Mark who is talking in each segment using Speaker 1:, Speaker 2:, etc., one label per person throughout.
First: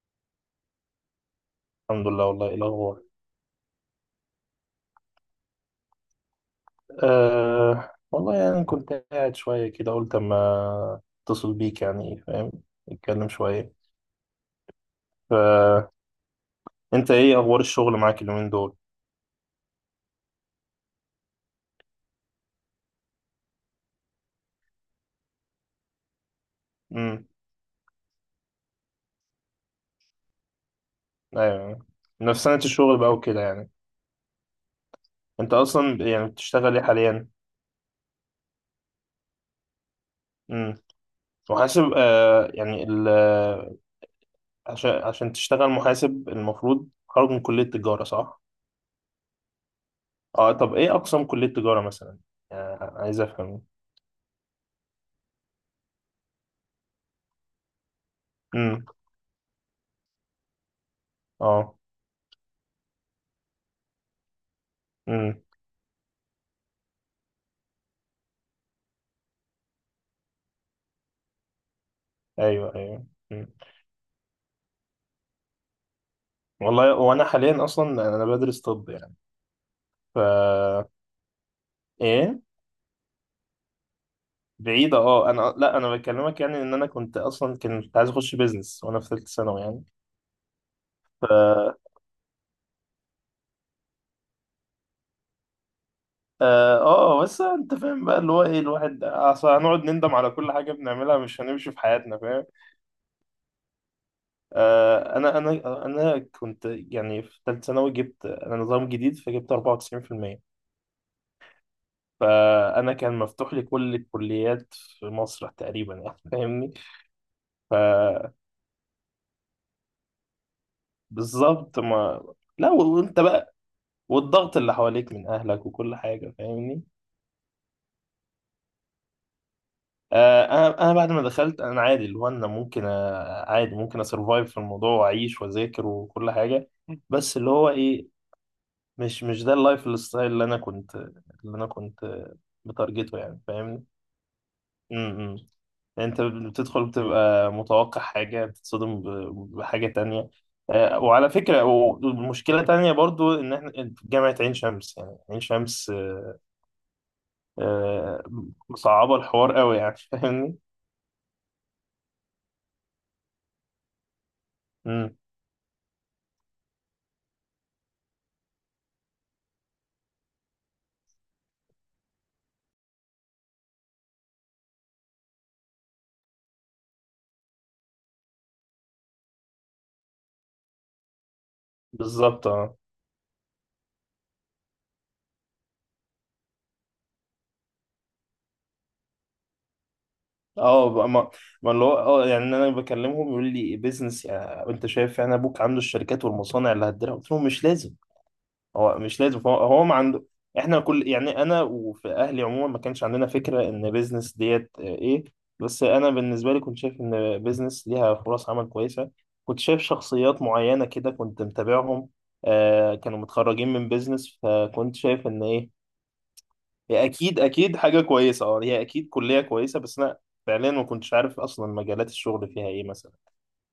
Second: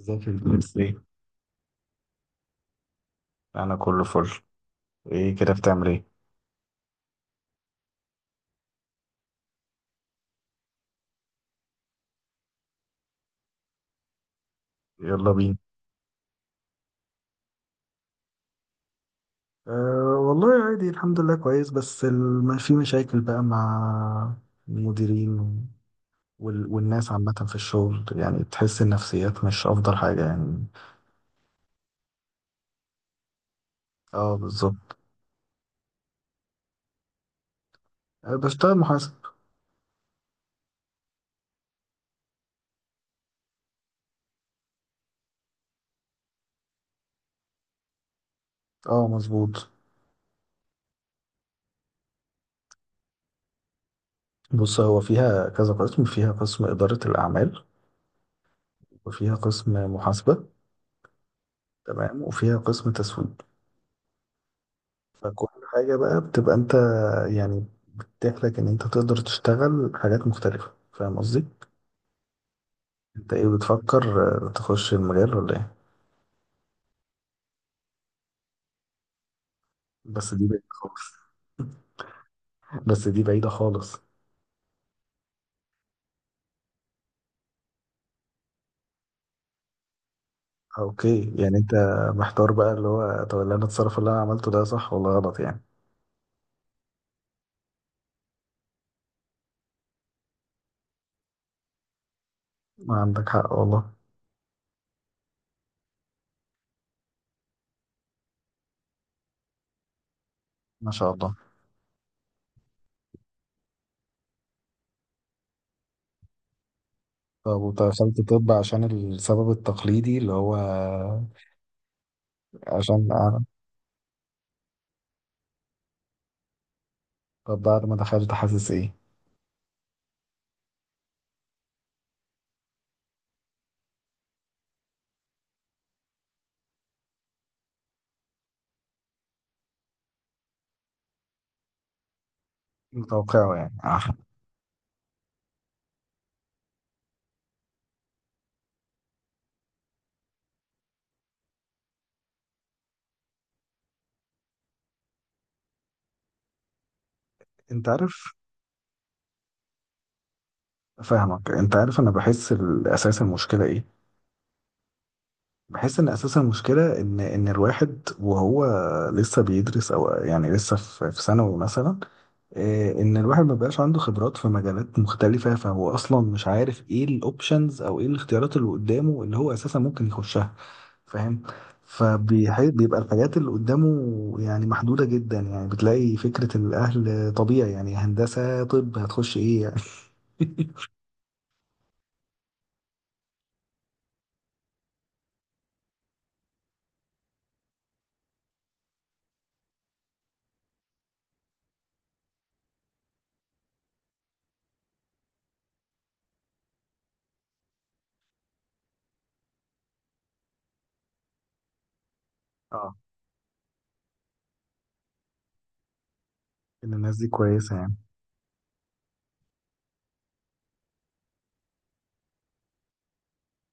Speaker 1: ازيك يا باشمهندس ايه؟
Speaker 2: الحمد لله. والله إيه الأخبار؟
Speaker 1: انا كله فل. ايه كده، بتعمل ايه؟
Speaker 2: والله يعني كنت قاعد شوية كده، قلت أما أتصل بيك، يعني فاهم، نتكلم شوية.
Speaker 1: يلا بينا.
Speaker 2: فأنت إيه أخبار الشغل معاك اليومين دول؟
Speaker 1: أه والله عادي، الحمد لله كويس، بس في مشاكل بقى مع المديرين والناس
Speaker 2: أمم
Speaker 1: عامة في الشغل، يعني تحس النفسيات مش أفضل حاجة يعني.
Speaker 2: أيوه أيوة. نفس سنة الشغل بقى وكده يعني.
Speaker 1: اه بالظبط.
Speaker 2: أنت أصلا يعني بتشتغل إيه حاليا؟
Speaker 1: أه بشتغل محاسب.
Speaker 2: أمم محاسب. أه يعني ال عشان تشتغل محاسب المفروض خارج من كلية تجارة، صح؟
Speaker 1: اه مظبوط.
Speaker 2: طب إيه أقسام كلية تجارة مثلا؟ عايز أفهم.
Speaker 1: بص، هو فيها كذا قسم، فيها قسم إدارة الأعمال،
Speaker 2: أمم
Speaker 1: وفيها قسم محاسبة،
Speaker 2: أه.
Speaker 1: تمام، وفيها قسم تسويق. فكل حاجة بقى بتبقى أنت يعني تتيح لك ان انت تقدر تشتغل حاجات مختلفة، فاهم قصدي؟
Speaker 2: ايوه ايوه.
Speaker 1: انت ايه
Speaker 2: مم.
Speaker 1: بتفكر، تخش المجال ولا ايه؟
Speaker 2: والله، وانا حاليا اصلا انا بدرس طب يعني.
Speaker 1: بس دي بعيدة
Speaker 2: ف
Speaker 1: خالص.
Speaker 2: ايه،
Speaker 1: بس دي بعيدة خالص.
Speaker 2: بعيدة. اه انا، لا، انا بكلمك يعني ان انا كنت اصلا كنت عايز اخش بيزنس وانا في ثالثة ثانوي يعني. ف
Speaker 1: اوكي، يعني انت محتار بقى، اللي هو طب اللي انا اتصرف، اللي انا عملته ده صح ولا غلط يعني.
Speaker 2: اه آه، بس انت فاهم بقى اللي هو ايه، الواحد اصل هنقعد نندم على كل حاجة بنعملها، مش هنمشي في حياتنا، فاهم.
Speaker 1: ما عندك حق والله.
Speaker 2: انا كنت يعني في ثالثة ثانوي، جبت انا نظام جديد فجبت 94%.
Speaker 1: ما شاء الله.
Speaker 2: فانا كان مفتوح لي كل الكليات في مصر تقريبا، يعني فاهمني.
Speaker 1: طب
Speaker 2: ف
Speaker 1: ودخلت طب عشان السبب التقليدي اللي هو
Speaker 2: بالظبط. ما لا
Speaker 1: عشان
Speaker 2: وانت
Speaker 1: أعرف.
Speaker 2: بقى، والضغط اللي حواليك من اهلك وكل حاجه، فاهمني.
Speaker 1: طب بعد ما دخلت حاسس ايه؟
Speaker 2: انا بعد ما دخلت، انا عادي، اللي هو انا ممكن، عادي ممكن اسرفايف في الموضوع واعيش واذاكر وكل حاجه. بس اللي هو ايه، مش ده اللايف ستايل اللي انا كنت، اللي انا كنت بتارجته، يعني
Speaker 1: متوقعه يعني.
Speaker 2: فاهمني.
Speaker 1: آه.
Speaker 2: إمم. يعني انت بتدخل بتبقى متوقع حاجه، بتتصدم بحاجه تانية. وعلى فكرة ومشكلة تانية برضو إن إحنا جامعة عين شمس، يعني عين شمس،
Speaker 1: انت
Speaker 2: آه،
Speaker 1: عارف،
Speaker 2: مصعبة الحوار قوي يعني فاهمني.
Speaker 1: فاهمك. انت عارف انا بحس الاساس المشكلة ايه؟
Speaker 2: امم
Speaker 1: بحس ان اساس المشكله ان الواحد وهو لسه بيدرس، او يعني لسه في ثانوي مثلا. ان الواحد ما بقاش عنده خبرات في مجالات مختلفه، فهو اصلا مش عارف ايه الاوبشنز او ايه الاختيارات اللي قدامه اللي هو اساسا ممكن يخشها، فاهم.
Speaker 2: بالظبط. اه
Speaker 1: فبيبقى الحاجات اللي قدامه يعني محدوده جدا، يعني بتلاقي فكره الاهل طبيعي، يعني هندسه، طب، هتخش ايه يعني.
Speaker 2: اه بقى ما ما اللي هو اه يعني انا بكلمهم، يقول لي بيزنس، يعني انت شايف يعني ابوك عنده الشركات والمصانع اللي هتديرها، قلت لهم مش لازم. هو مش لازم، هو ما عنده. احنا كل يعني انا وفي اهلي عموما، ما كانش عندنا فكرة ان بيزنس ديت، ايه، بس انا بالنسبة لي كنت شايف ان بيزنس ليها فرص عمل كويسة. كنت شايف شخصيات معينة كده، كنت متابعهم.
Speaker 1: اه،
Speaker 2: كانوا متخرجين من بيزنس، فكنت شايف ان ايه،
Speaker 1: ان
Speaker 2: هي
Speaker 1: الناس دي
Speaker 2: اكيد
Speaker 1: كويسه
Speaker 2: اكيد
Speaker 1: يعني.
Speaker 2: حاجه كويسه. اه هي اكيد كليه كويسه، بس انا فعليا ما كنتش عارف اصلا مجالات الشغل فيها ايه مثلا،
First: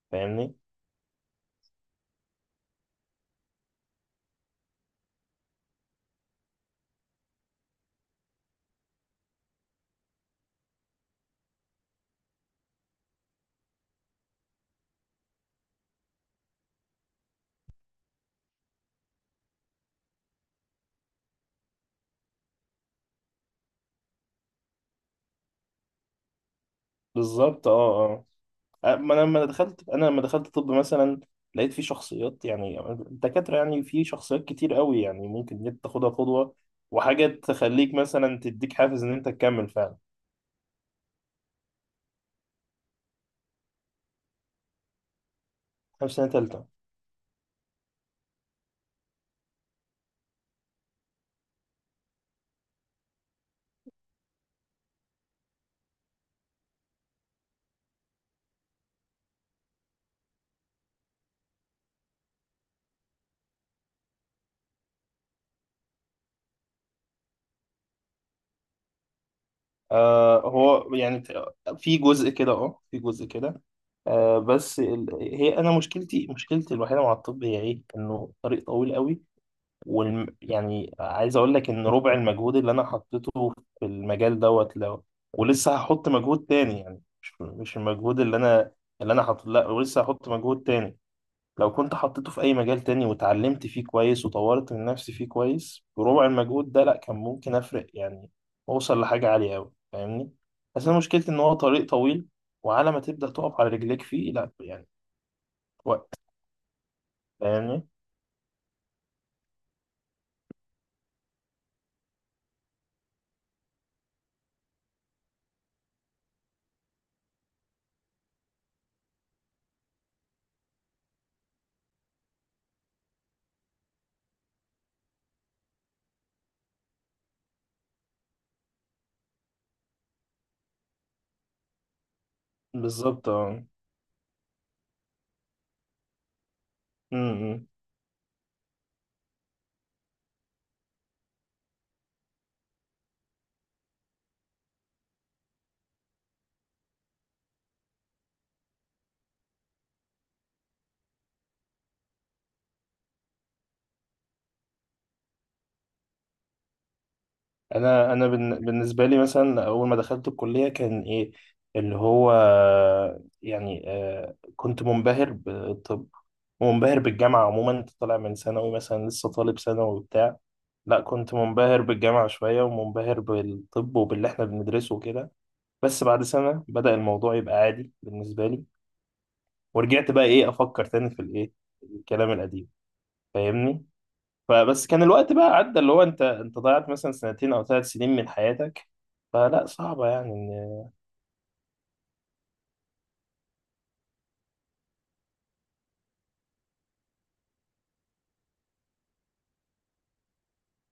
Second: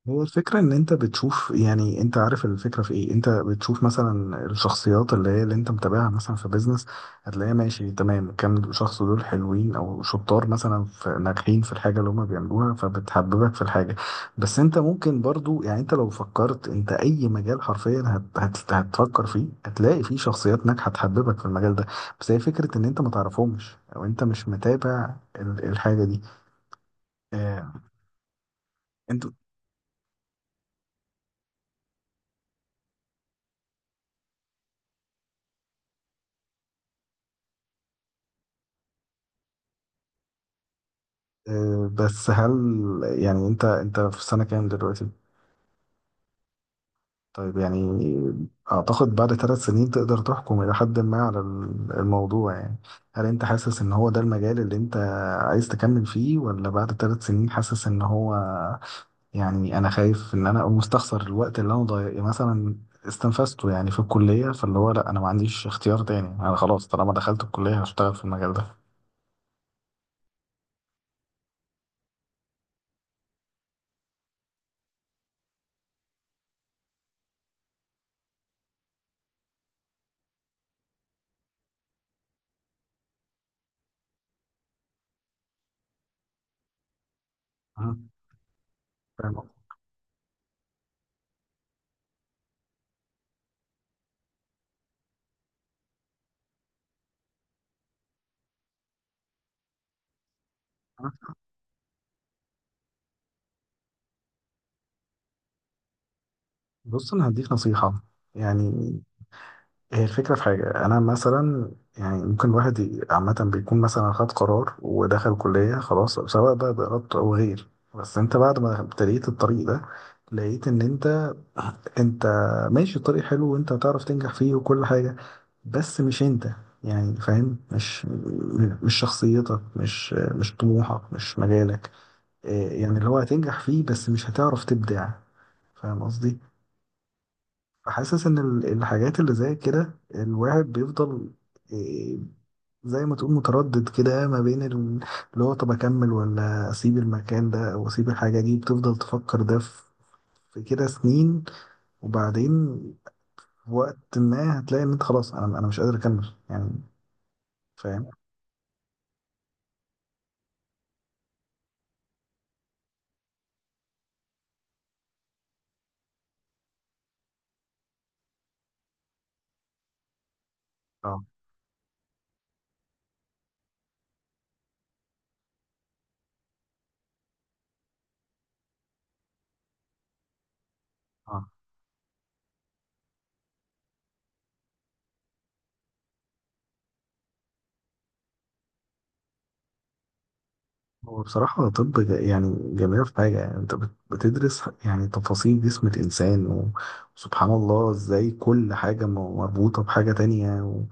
Speaker 1: هو
Speaker 2: فاهمني.
Speaker 1: الفكرة إن أنت بتشوف، يعني أنت عارف الفكرة في إيه؟ أنت بتشوف مثلا الشخصيات اللي هي اللي أنت متابعها مثلا في بيزنس، هتلاقيها ماشي تمام، كام شخص دول حلوين أو شطار مثلا، في ناجحين في الحاجة اللي هما بيعملوها، فبتحببك في الحاجة. بس أنت ممكن برضو، يعني أنت لو فكرت، أنت أي مجال حرفيا هت هت هتفكر فيه، هتلاقي فيه شخصيات ناجحة تحببك في المجال ده. بس هي فكرة إن أنت ما تعرفهمش أو أنت مش متابع الحاجة دي.
Speaker 2: بالظبط.
Speaker 1: آه،
Speaker 2: اه اه ما انا
Speaker 1: انت
Speaker 2: لما دخلت، طب مثلا، لقيت في شخصيات، يعني الدكاتره، يعني في شخصيات كتير قوي، يعني ممكن إن انت تاخدها قدوه، وحاجه تخليك مثلا تديك حافز ان انت تكمل فعلا.
Speaker 1: بس هل يعني انت في سنة كام دلوقتي؟
Speaker 2: حافز سنه تالته.
Speaker 1: طيب يعني اعتقد بعد ثلاث سنين تقدر تحكم الى حد ما على الموضوع يعني. هل انت حاسس ان هو ده المجال اللي انت عايز تكمل فيه، ولا بعد ثلاث سنين حاسس ان هو، يعني انا خايف ان انا اقوم مستخسر الوقت اللي انا ضايق مثلا استنفذته يعني في الكلية، فاللي هو لا انا ما عنديش اختيار تاني، انا خلاص طالما دخلت الكلية هشتغل في المجال ده.
Speaker 2: هو يعني في جزء كده، في جزء كده. آه بس ال... هي انا مشكلتي، مشكلتي الوحيده مع الطب هي ايه، انه طريق طويل قوي. يعني عايز اقول لك ان ربع المجهود اللي انا حطيته في المجال دوت لو، ولسه هحط مجهود تاني، يعني مش
Speaker 1: أه،
Speaker 2: المجهود اللي انا، اللي انا
Speaker 1: فاهم
Speaker 2: حاطه،
Speaker 1: قصدي؟
Speaker 2: لا، ولسه هحط مجهود تاني، لو كنت حطيته في أي مجال تاني واتعلمت فيه كويس وطورت من نفسي فيه كويس بربع المجهود ده، لأ، كان ممكن أفرق يعني، أوصل لحاجة عالية أوي، فاهمني. بس أنا مشكلتي إن هو طريق طويل، وعلى ما تبدأ تقف على رجليك فيه، لأ يعني وقت،
Speaker 1: بص انا هديك
Speaker 2: فاهمني.
Speaker 1: نصيحة. يعني هي الفكرة في حاجة، أنا مثلا يعني ممكن الواحد عامة بيكون مثلا خد قرار ودخل كلية خلاص، سواء بقى بإرادته أو غير. بس أنت بعد ما ابتديت الطريق ده لقيت إن أنت أنت ماشي الطريق حلو، وأنت هتعرف تنجح فيه وكل حاجة، بس مش أنت، يعني فاهم، مش مش شخصيتك، مش طموحك، مش مجالك. يعني اللي هو
Speaker 2: بالظبط.
Speaker 1: هتنجح
Speaker 2: اه
Speaker 1: فيه بس مش هتعرف تبدع، فاهم قصدي؟
Speaker 2: م- م.
Speaker 1: حاسس ان الحاجات اللي زي كده الواحد بيفضل، إيه، زي ما تقول متردد كده ما بين اللي هو طب اكمل ولا اسيب المكان ده او اسيب الحاجة دي، بتفضل تفكر ده في كده سنين، وبعدين في وقت ما هتلاقي ان انت خلاص، انا مش قادر اكمل يعني، فاهم.
Speaker 2: انا بالنسبه لي مثلا، اول ما دخلت الكليه كان ايه اللي هو يعني، كنت منبهر بالطب ومنبهر بالجامعه عموما. انت طالع من ثانوي مثلا، لسه طالب ثانوي وبتاع، لا
Speaker 1: اه
Speaker 2: كنت منبهر بالجامعه شويه ومنبهر بالطب وباللي احنا بندرسه وكده. بس بعد سنه بدأ الموضوع يبقى عادي بالنسبه لي، ورجعت بقى ايه افكر تاني في
Speaker 1: اه.
Speaker 2: الايه، الكلام القديم، فاهمني. فبس كان الوقت بقى عدى، اللي هو انت ضيعت مثلا سنتين او ثلاث سنين من حياتك. فلا، صعبة يعني ان،
Speaker 1: هو بصراحة طب يعني جميلة في حاجة، يعني انت بتدرس يعني تفاصيل جسم الانسان وسبحان الله، ازاي كل حاجة مربوطة بحاجة تانية، و...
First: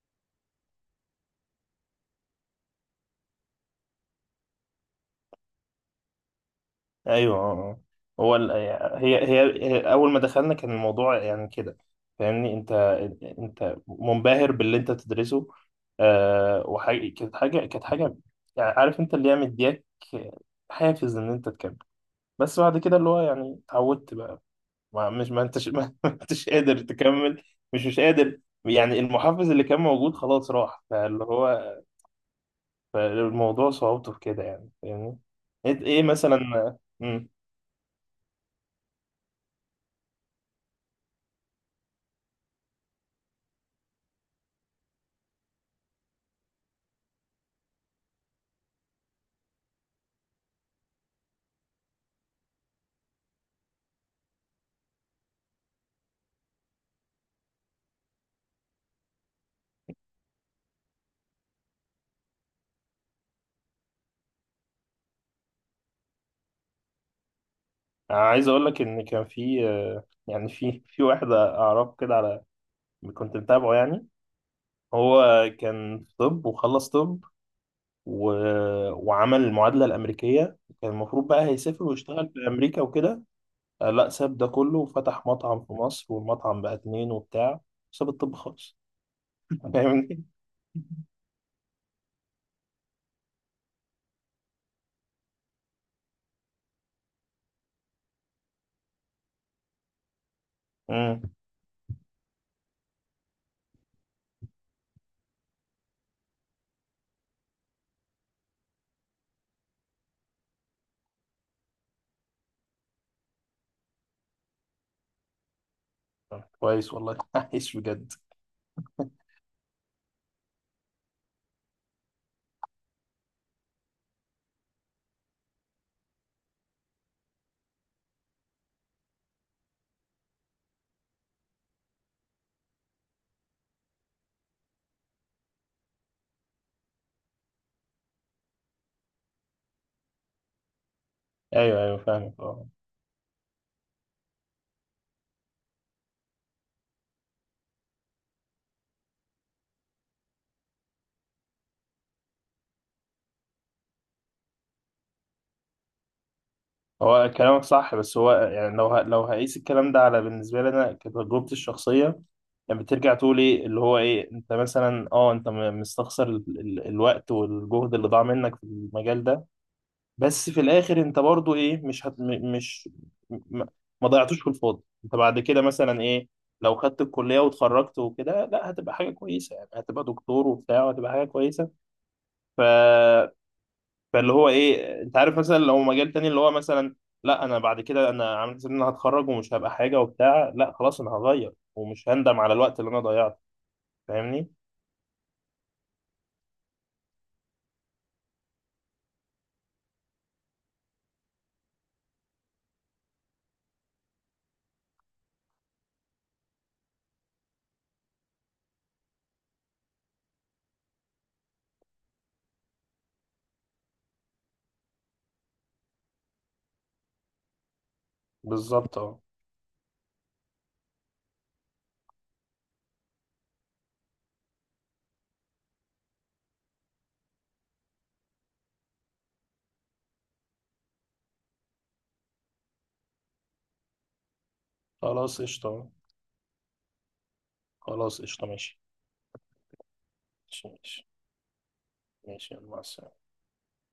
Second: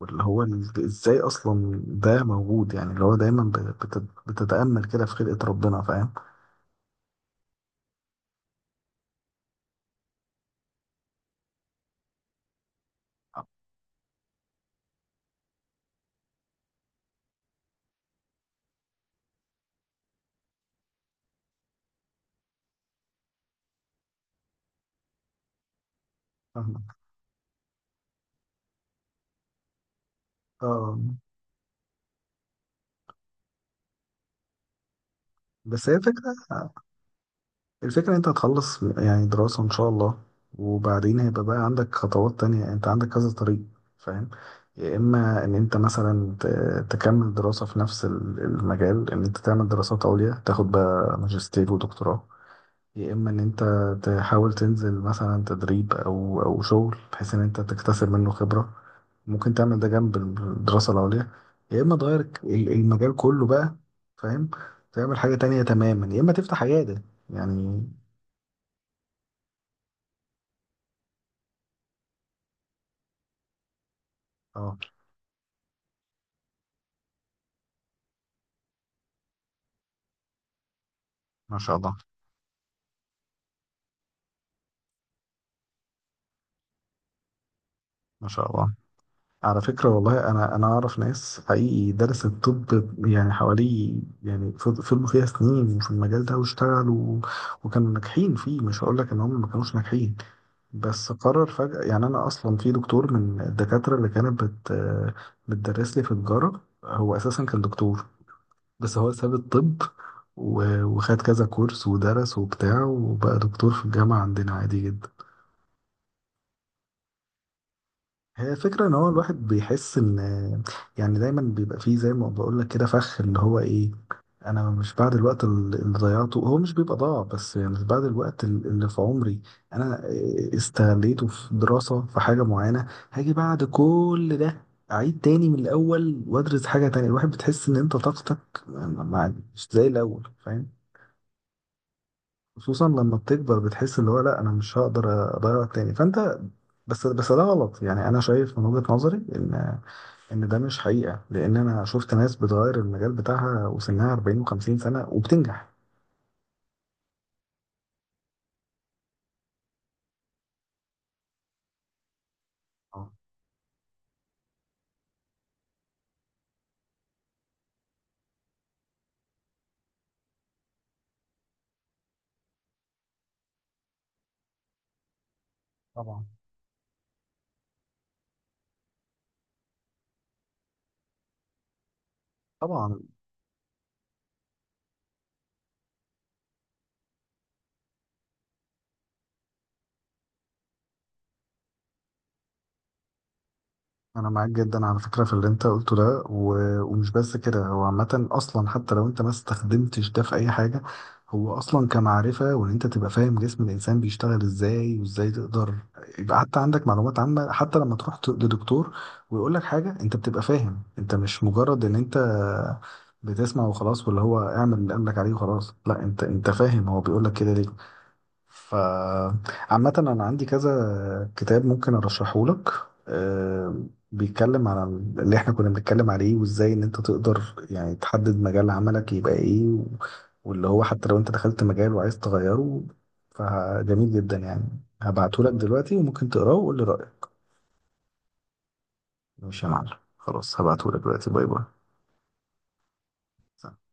Speaker 1: واللي هو ازاي اصلا ده موجود، يعني اللي هو دايما بتتأمل كده في خلقة ربنا، فاهم.
Speaker 2: ايوه. اه اه. هو ال... هي... هي هي اول ما دخلنا كان الموضوع يعني كده، فاهمني. انت منبهر باللي انت بتدرسه. آه وحاجة كانت حاجة كانت حاجة يعني عارف انت اللي هي مدياك حافز ان انت تكمل. بس بعد كده اللي هو يعني اتعودت بقى، ما انتش ما انتش قادر
Speaker 1: فاهمك.
Speaker 2: تكمل، مش قادر، يعني المحفز اللي كان موجود خلاص راح،
Speaker 1: اه.
Speaker 2: فاللي هو، فالموضوع صعوبته في كده، يعني فاهمني. ايه،
Speaker 1: بس هي فكرة
Speaker 2: مثلا. امم
Speaker 1: الفكرة انت هتخلص يعني دراسة ان شاء الله، وبعدين هيبقى بقى عندك خطوات تانية، انت عندك كذا طريق، فاهم. يا اما ان انت مثلا تكمل دراسة في نفس المجال، ان انت تعمل دراسات عليا تاخد بقى ماجستير ودكتوراه، يا اما ان انت تحاول تنزل مثلا تدريب او شغل، بحيث ان انت تكتسب منه خبرة، ممكن تعمل ده جنب الدراسة العليا، يا اما تغير المجال كله بقى، فاهم، تعمل حاجة تانية تماما، يا اما تفتح عيادة يعني.
Speaker 2: عايز اقول لك ان كان في، يعني في واحد اعرفه كده على، كنت متابعه يعني،
Speaker 1: اه،
Speaker 2: هو كان في طب وخلص طب و... وعمل المعادلة الأمريكية، كان المفروض بقى
Speaker 1: ما شاء
Speaker 2: هيسافر
Speaker 1: الله.
Speaker 2: ويشتغل في أمريكا وكده. لا، ساب ده كله وفتح مطعم في مصر والمطعم بقى اتنين وبتاع. ساب
Speaker 1: ما
Speaker 2: الطب
Speaker 1: شاء الله.
Speaker 2: خالص.
Speaker 1: على فكرة
Speaker 2: فاهمني؟
Speaker 1: والله انا اعرف ناس حقيقي درست طب، يعني حوالي، يعني فضلوا فيها سنين في المجال ده واشتغلوا، وكانوا ناجحين فيه، مش هقول لك ان هم ما كانوش ناجحين. بس
Speaker 2: امم
Speaker 1: قرر فجأة، يعني أنا أصلا في دكتور من الدكاترة اللي كانت بتدرس لي في تجارة، هو أساسا كان دكتور بس هو ساب الطب، وخد كذا كورس ودرس وبتاع وبقى دكتور في الجامعة عندنا عادي جدا.
Speaker 2: كويس والله. عايش بجد.
Speaker 1: هي فكرة ان هو الواحد بيحس ان، يعني دايما بيبقى فيه زي ما بقول لك كده فخ، اللي هو ايه، انا مش بعد الوقت اللي ضيعته هو مش بيبقى ضاع بس، يعني مش بعد الوقت اللي في عمري انا استغليته في دراسة في حاجة معينة هاجي بعد كل ده اعيد تاني من الاول وادرس حاجة تانية، الواحد بتحس ان انت طاقتك مش زي الاول، فاهم.
Speaker 2: ايوه ايوه فاهمك. اه
Speaker 1: خصوصا لما بتكبر بتحس اللي هو لا انا مش هقدر اضيع تاني فانت، بس ده غلط يعني، انا شايف من وجهة نظري ان ده مش حقيقة، لان انا شفت ناس بتغير المجال بتاعها وسنها 40 و50 سنة وبتنجح.
Speaker 2: هو كلامك صح، بس هو يعني لو هقيس الكلام ده على، بالنسبه لي انا كتجربتي الشخصيه، يعني
Speaker 1: آه،
Speaker 2: بترجع تقول ايه، اللي هو ايه، انت مثلا، انت مستخسر الوقت والجهد اللي ضاع منك في المجال ده. بس في الاخر انت برضو ايه، مش هت... م- مش م- ما ضيعتوش في الفاضي. انت بعد كده مثلا
Speaker 1: طبعا
Speaker 2: ايه، لو خدت الكليه واتخرجت وكده، لا هتبقى حاجه كويسه، يعني هتبقى دكتور وبتاع وهتبقى حاجه كويسه. ف...
Speaker 1: طبعا.
Speaker 2: فاللي هو ايه، انت عارف مثلا لو مجال تاني اللي هو مثلا، لا، انا بعد كده انا عامل حساب ان انا هتخرج ومش هبقى حاجه وبتاع، لا خلاص انا هغير ومش هندم على الوقت اللي انا ضيعته،
Speaker 1: انا معاك
Speaker 2: فاهمني.
Speaker 1: جدا على فكره في اللي انت قلته ده، ومش بس كده، هو عامه اصلا حتى لو انت ما استخدمتش ده في اي حاجه، هو اصلا كمعرفه، وان انت تبقى فاهم جسم الانسان بيشتغل ازاي وازاي تقدر يبقى، حتى عندك معلومات عامه، حتى لما تروح لدكتور ويقول لك حاجه انت بتبقى فاهم، انت مش مجرد ان انت بتسمع وخلاص، واللي هو اعمل اللي قال لك عليه وخلاص، لا انت فاهم هو بيقول لك كده ليه. ف
Speaker 2: بالظبط. اه
Speaker 1: عامة أنا عندي كذا كتاب ممكن أرشحه لك، آه، بيتكلم على اللي إحنا كنا بنتكلم عليه، وإزاي إن أنت تقدر يعني تحدد مجال عملك يبقى إيه، واللي هو حتى لو أنت دخلت مجال وعايز تغيره، فجميل جدا يعني،
Speaker 2: خلاص
Speaker 1: هبعته لك
Speaker 2: قشطه.
Speaker 1: دلوقتي وممكن تقراه وقول لي رأيك.
Speaker 2: خلاص قشطه،
Speaker 1: ماشي يا معلم، خلاص هبعته لك
Speaker 2: ماشي
Speaker 1: دلوقتي، باي باي.
Speaker 2: ماشي، يلا مع السلامه.